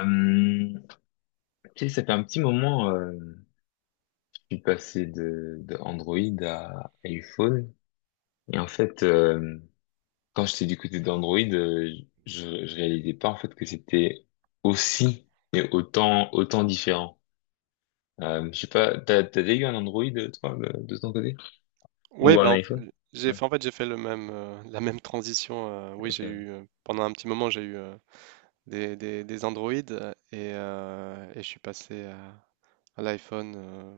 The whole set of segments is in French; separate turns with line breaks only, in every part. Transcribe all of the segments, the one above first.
Euh, ok, ça fait un petit moment, je suis passé de Android à iPhone. Et en fait, quand j'étais du côté d'Android, je réalisais pas en fait que c'était aussi et autant différent. Je sais pas, t'as déjà eu un Android toi de ton côté?
Oui,
Ou
ben,
un iPhone? Ouais,
en fait, j'ai fait la même transition. Oui, j'ai
ok.
eu, pendant un petit moment, j'ai eu des Android, et je suis passé à l'iPhone,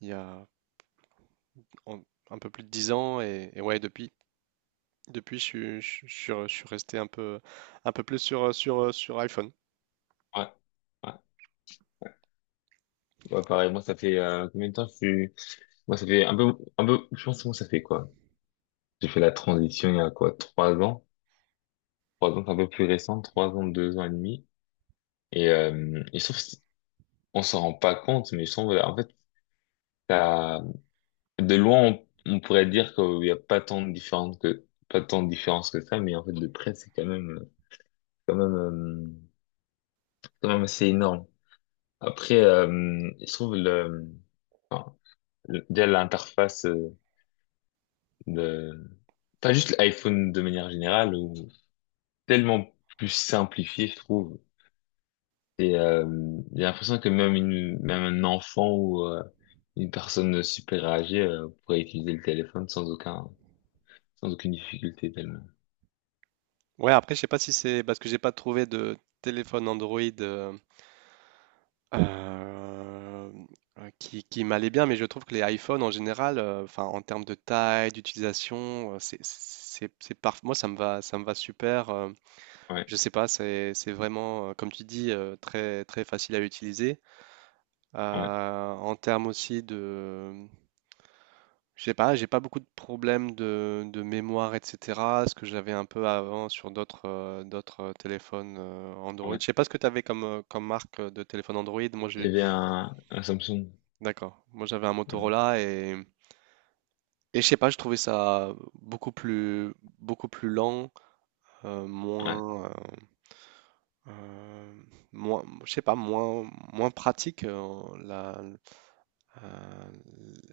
il y a en- un peu plus de 10 ans. Et ouais, depuis je suis resté un peu plus sur iPhone.
Ouais, ouais. Ouais, pareil. Moi, ça fait combien de temps que je suis. Moi, ça fait un peu, un peu. Je pense que moi, ça fait quoi? J'ai fait la transition il y a quoi? Trois ans? Trois ans, c'est un peu plus récent, trois ans, deux ans et demi. Et je trouve que on s'en rend pas compte, mais je trouve, en fait, ça, de loin, on pourrait dire qu'il n'y a pas tant de différence que, pas tant de différence que ça, mais en fait, de près, c'est quand même, quand même, euh, quand même assez énorme. Après, je trouve enfin, déjà l'interface, de, pas juste l'iPhone de manière générale, ou tellement plus simplifié, je trouve. Et j'ai l'impression que même un enfant ou une personne super âgée, pourrait utiliser le téléphone sans aucune difficulté tellement.
Ouais, après, je sais pas si c'est parce que j'ai pas trouvé de téléphone Android, euh, qui m'allait bien, mais je trouve que les iPhones en général, enfin, en termes de taille, d'utilisation, moi, ça me va, super.
Ouais,
Je sais pas, c'est vraiment, comme tu dis, très, très facile à utiliser.
ouais,
En termes aussi de, je sais pas, j'ai pas beaucoup de problèmes de mémoire, etc. Ce que j'avais un peu avant sur d'autres, d'autres téléphones, Android.
ouais.
Je sais pas ce que tu avais comme, comme marque, de téléphone Android. Moi, je
J'avais un Samsung.
D'accord. Moi, j'avais un
Ouais,
Motorola et, je sais pas, je trouvais ça beaucoup plus, lent,
ouais,
moins, euh, euh, moins, je sais pas, moins pratique, euh,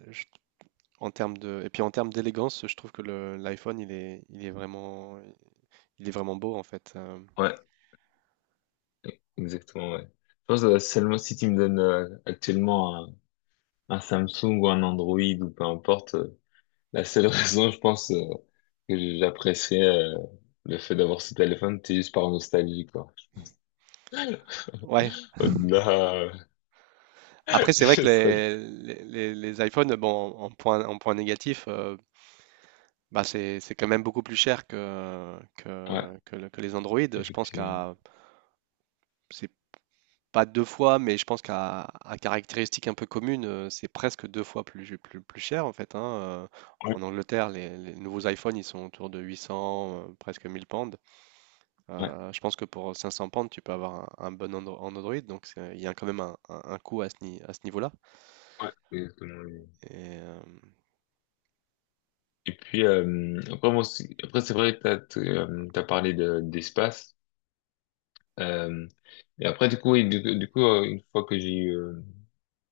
je- en termes de, et puis en termes d'élégance, je trouve que l'iPhone, il est vraiment beau en fait.
ouais, exactement, ouais. Je pense seulement si tu me donnes actuellement un Samsung ou un Android ou peu importe, la seule raison, je pense, que j'apprécierais euh, le fait d'avoir ce téléphone, c'est juste par nostalgie, quoi.
Ouais.
Au-delà,
Après, c'est vrai que
je serais...
les iPhones, bon, en point négatif. Bah, c'est quand même beaucoup plus cher que,
Ouais.
que les Android.
Effectivement.
C'est pas deux fois, mais je pense qu'à à caractéristiques un peu communes, c'est presque deux fois plus, cher en fait, hein.
Ouais.
En Angleterre, les nouveaux iPhones, ils sont autour de 800, presque 1 000 pounds.
Ouais,
Je pense que pour 500 pounds, tu peux avoir un bon Andro- en Android, donc il y a quand même un, un coût à ce, ni- à ce niveau-là.
ouais, exactement. Lui.
Et, euh,
Et puis, après, moi aussi, après, c'est vrai que t'as parlé d'espace. Euh, et après, du coup, oui, du coup, une fois que j'ai eu,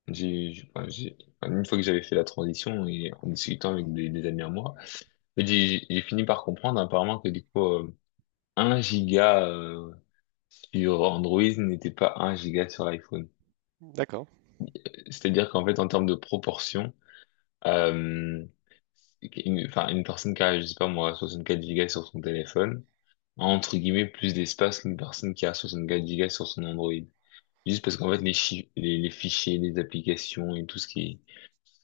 j'ai- enfin, enfin, une fois que j'avais fait la transition et en discutant avec des amis à moi, j'ai fini par comprendre apparemment que du coup, 1 giga, sur Android n'était pas un giga sur l'iPhone.
d'accord,
C'est-à-dire qu'en fait, en termes de proportion, Euh, enfin, une personne qui a, je sais pas moi, 64 gigas sur son téléphone, a, entre guillemets, plus d'espace qu'une personne qui a 64 gigas sur son Android. Juste parce qu'en fait, les fichiers, les applications et tout ce qui,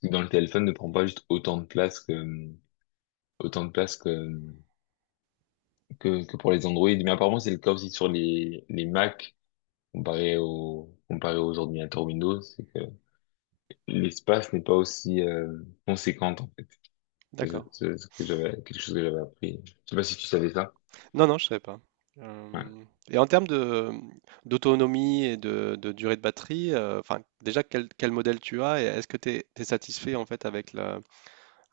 est dans le téléphone ne prend pas juste autant de place que, autant de place que, que pour les Android. Mais apparemment, c'est le cas aussi sur les Mac, comparé aux ordinateurs Windows, c'est que l'espace n'est pas aussi, conséquent. Les
d'accord.
autres, quelque chose que j'avais appris. Je sais pas si tu savais ça.
Non, non, je savais pas.
Ouais.
Euh, Et en termes de d'autonomie et de durée de batterie, enfin déjà quel modèle tu as et est-ce que tu es satisfait en fait avec la,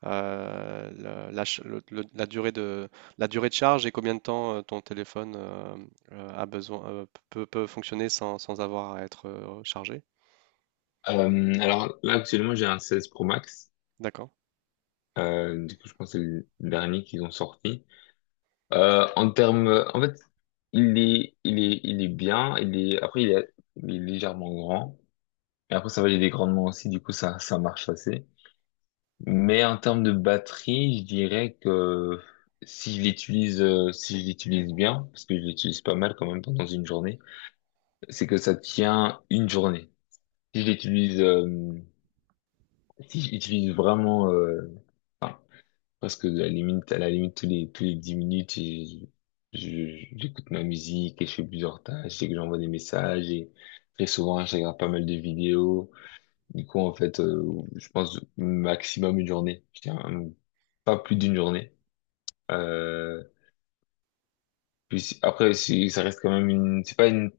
la, la ch- le- la durée de charge et combien de temps ton téléphone, peut fonctionner sans avoir à être, chargé?
Alors là, actuellement, j'ai un 16 Pro Max.
D'accord.
Du coup, je pense que c'est le dernier qu'ils ont sorti. En fait, il est bien. Après, il est légèrement grand. Et après, ça va, il est grandement aussi. Du coup, ça marche assez. Mais en termes de batterie, je dirais que si je l'utilise bien, parce que je l'utilise pas mal quand même pendant une journée, c'est que ça tient une journée. Si j'utilise euh, Si j'utilise vraiment, presque à la limite tous les 10 minutes et j'écoute ma musique et je fais plusieurs tâches et que j'envoie des messages et très souvent je regarde pas mal de vidéos. Du coup en fait, je pense maximum une journée. Je dirais, pas plus d'une journée. Euh, Puis après si ça reste quand même une c'est pas une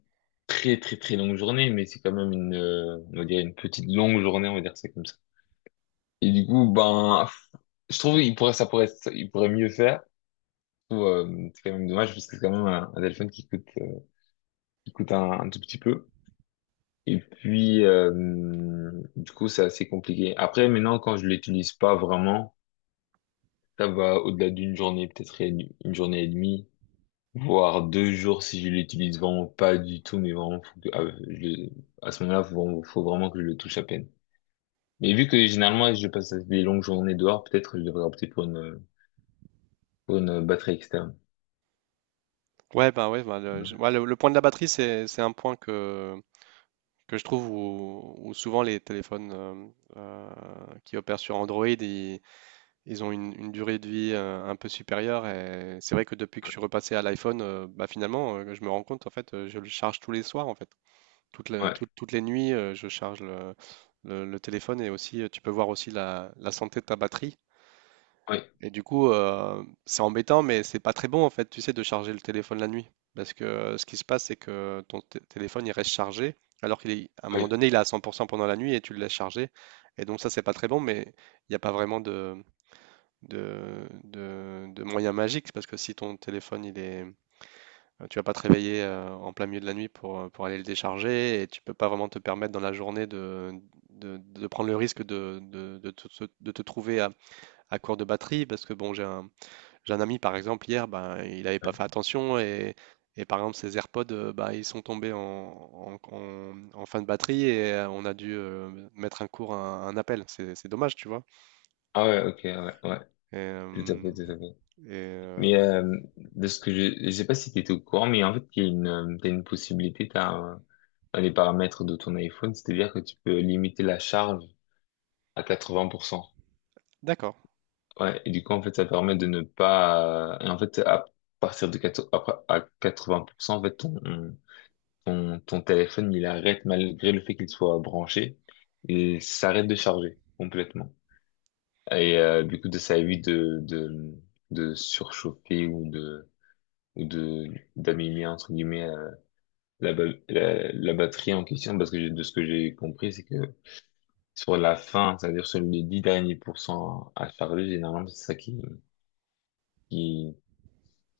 très très très longue journée mais c'est quand même une on va dire une petite longue journée, on va dire c'est comme ça. Et du coup, ben, je trouve, il pourrait, ça- il pourrait mieux faire. Je trouve, c'est quand même dommage parce que c'est quand même un téléphone qui coûte un tout petit peu. Et puis, du coup, c'est assez compliqué. Après, maintenant, quand je l'utilise pas vraiment, ça va au-delà d'une journée, peut-être une journée et demie, voire deux jours si je l'utilise vraiment pas du tout, mais vraiment, faut que- ah, je à ce moment-là, faut vraiment que je le touche à peine. Mais vu que généralement, je passe des longues journées dehors, peut-être je devrais opter pour une batterie externe.
Ouais, bah, ouais, bah, le,
Ouais,
je- ouais, le point de la batterie, c'est un point que je trouve où, souvent les téléphones, euh, qui opèrent sur Android, ils ont une durée de vie, un peu supérieure, et c'est vrai que depuis que je suis repassé à l'iPhone, bah finalement, je me rends compte en fait, je le charge tous les soirs en fait,
ouais,
toutes les nuits, je charge le téléphone, et aussi, tu peux voir aussi la santé de ta batterie.
ouais,
Et du coup, c'est embêtant, mais c'est pas très bon en fait, tu sais, de charger le téléphone la nuit, parce que, ce qui se passe, c'est que ton téléphone, il reste chargé, alors qu'il est, à un moment donné, il est à 100% pendant la nuit et tu le laisses charger, et donc ça, c'est pas très bon, mais il n'y a pas vraiment de moyens magiques, parce que si ton téléphone, tu vas pas te réveiller, en plein milieu de la nuit pour, aller le décharger, et tu peux pas vraiment te permettre dans la journée de prendre le risque de te trouver à court de batterie, parce que bon, j'ai un ami, par exemple, hier, ben, il avait pas
ouais.
fait attention, et, par exemple, ses AirPods, bah, ils sont tombés en fin de batterie, et on a dû, mettre un court un appel. C'est dommage, tu vois.
Ah ouais, ok, ouais, ouais,
Et,
tout à
euh,
fait, tout à fait.
et, euh,
Mais de ce que je sais pas si tu étais au courant, mais en fait, il y a une, t'as une possibilité, dans les paramètres de ton iPhone, c'est-à-dire que tu peux limiter la charge à 80%.
d'accord.
Ouais, et du coup, en fait, ça permet de ne pas, et en fait, à partir de 4 après, à 80%, en fait, ton téléphone, il arrête malgré le fait qu'il soit branché, il s'arrête de charger complètement. Et du coup, ça évite de surchauffer ou ou de, d'abîmer, entre guillemets, la, ba- la batterie en question, parce que de ce que j'ai compris, c'est que sur la fin, c'est-à-dire sur les 10 derniers pourcents à charger, généralement, c'est ça qui,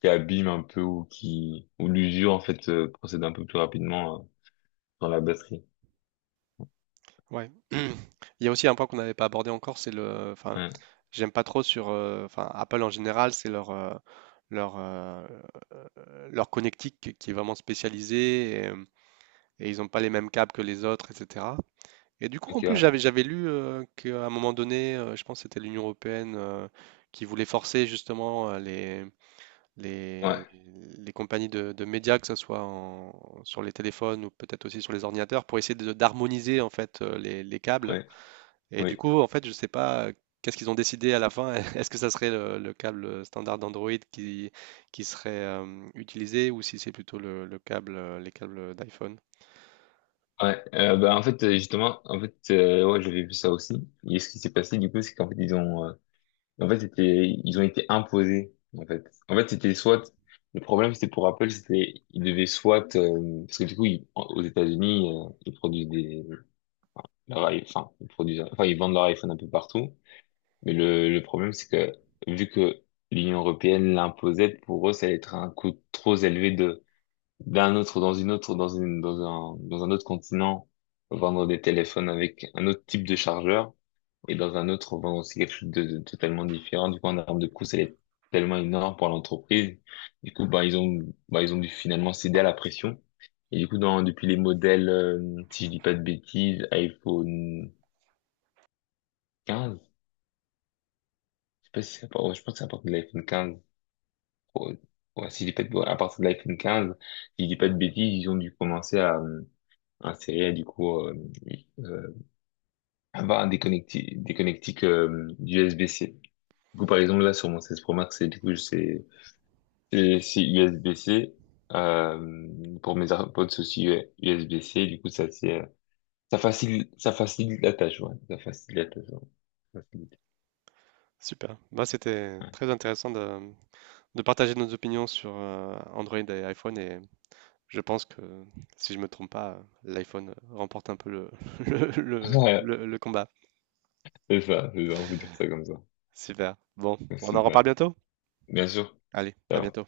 qui abîme un peu ou qui, ou l'usure, en fait, procède un peu plus rapidement, dans la batterie.
Ouais. Il y a aussi un point qu'on n'avait pas abordé encore, c'est le... enfin,
Ouais.
j'aime pas trop, sur. Enfin, Apple en général, c'est leur euh, leur connectique qui est vraiment spécialisée, et ils n'ont pas les mêmes câbles que les autres, etc. Et du coup,
Ok,
en plus,
ouais.
j'avais lu, qu'à un moment donné, je pense que c'était l'Union européenne, qui voulait forcer justement, les
Ouais,
les compagnies de médias, que ce soit sur les téléphones ou peut-être aussi sur les ordinateurs, pour essayer d'harmoniser en fait, les câbles,
ouais,
et du
oui.
coup, en fait, je sais pas, qu'est-ce qu'ils ont décidé à la fin. Est-ce que ça serait le câble standard d'Android qui serait, utilisé, ou si c'est plutôt les câbles d'iPhone?
Ouais, bah en fait, justement en fait, ouais j'avais vu ça aussi et ce qui s'est passé du coup c'est qu'en fait ils ont, et en fait, c'était, ils ont été imposés, en fait. En fait, c'était soit, le problème, c'était pour Apple, c'était, ils devaient soit, parce que du coup, aux États-Unis, ils produisent enfin, ils produisent, enfin, ils vendent leur iPhone un peu partout. Mais le problème, c'est que, vu que l'Union européenne l'imposait, pour eux, ça allait être un coût trop élevé dans un autre continent, vendre des téléphones avec un autre type de chargeur et dans un autre, on vend aussi quelque chose de totalement différent. Du coup, en termes de coût, ça allait être tellement énorme pour l'entreprise. Du coup, bah, ils ont dû finalement céder à la pression. Et du coup, depuis les modèles, si je dis pas de bêtises, iPhone 15, je sais pas si c'est à part- ouais, je pense que c'est à partir de l'iPhone 15. Ouais, ouais, si je dis pas de, ouais, à partir de l'iPhone 15, si je dis pas de bêtises, ils ont dû commencer insérer, du coup, euh, avoir des connectiques, USB-C. Du coup, par exemple, là, sur mon 16 Pro Max, c'est, du coup, c'est Et c'est USB-C. Pour mes AirPods c'est aussi, ouais, USB-C. Du coup, ça c'est, ça facilite la tâche, ouais. Ça facilite la tâche. Ouais. Ça facilite.
Super. Bah, c'était
Ouais.
très intéressant de partager nos opinions sur, Android et iPhone. Et je pense que, si je me trompe pas, l'iPhone remporte un peu le...
Ouais,
le combat.
c'est ça, c'est ça, on peut dire ça comme ça.
Super. Bon, on en
C'est
reparle
ça.
bientôt?
Bien sûr.
Allez, à
Ciao.
bientôt.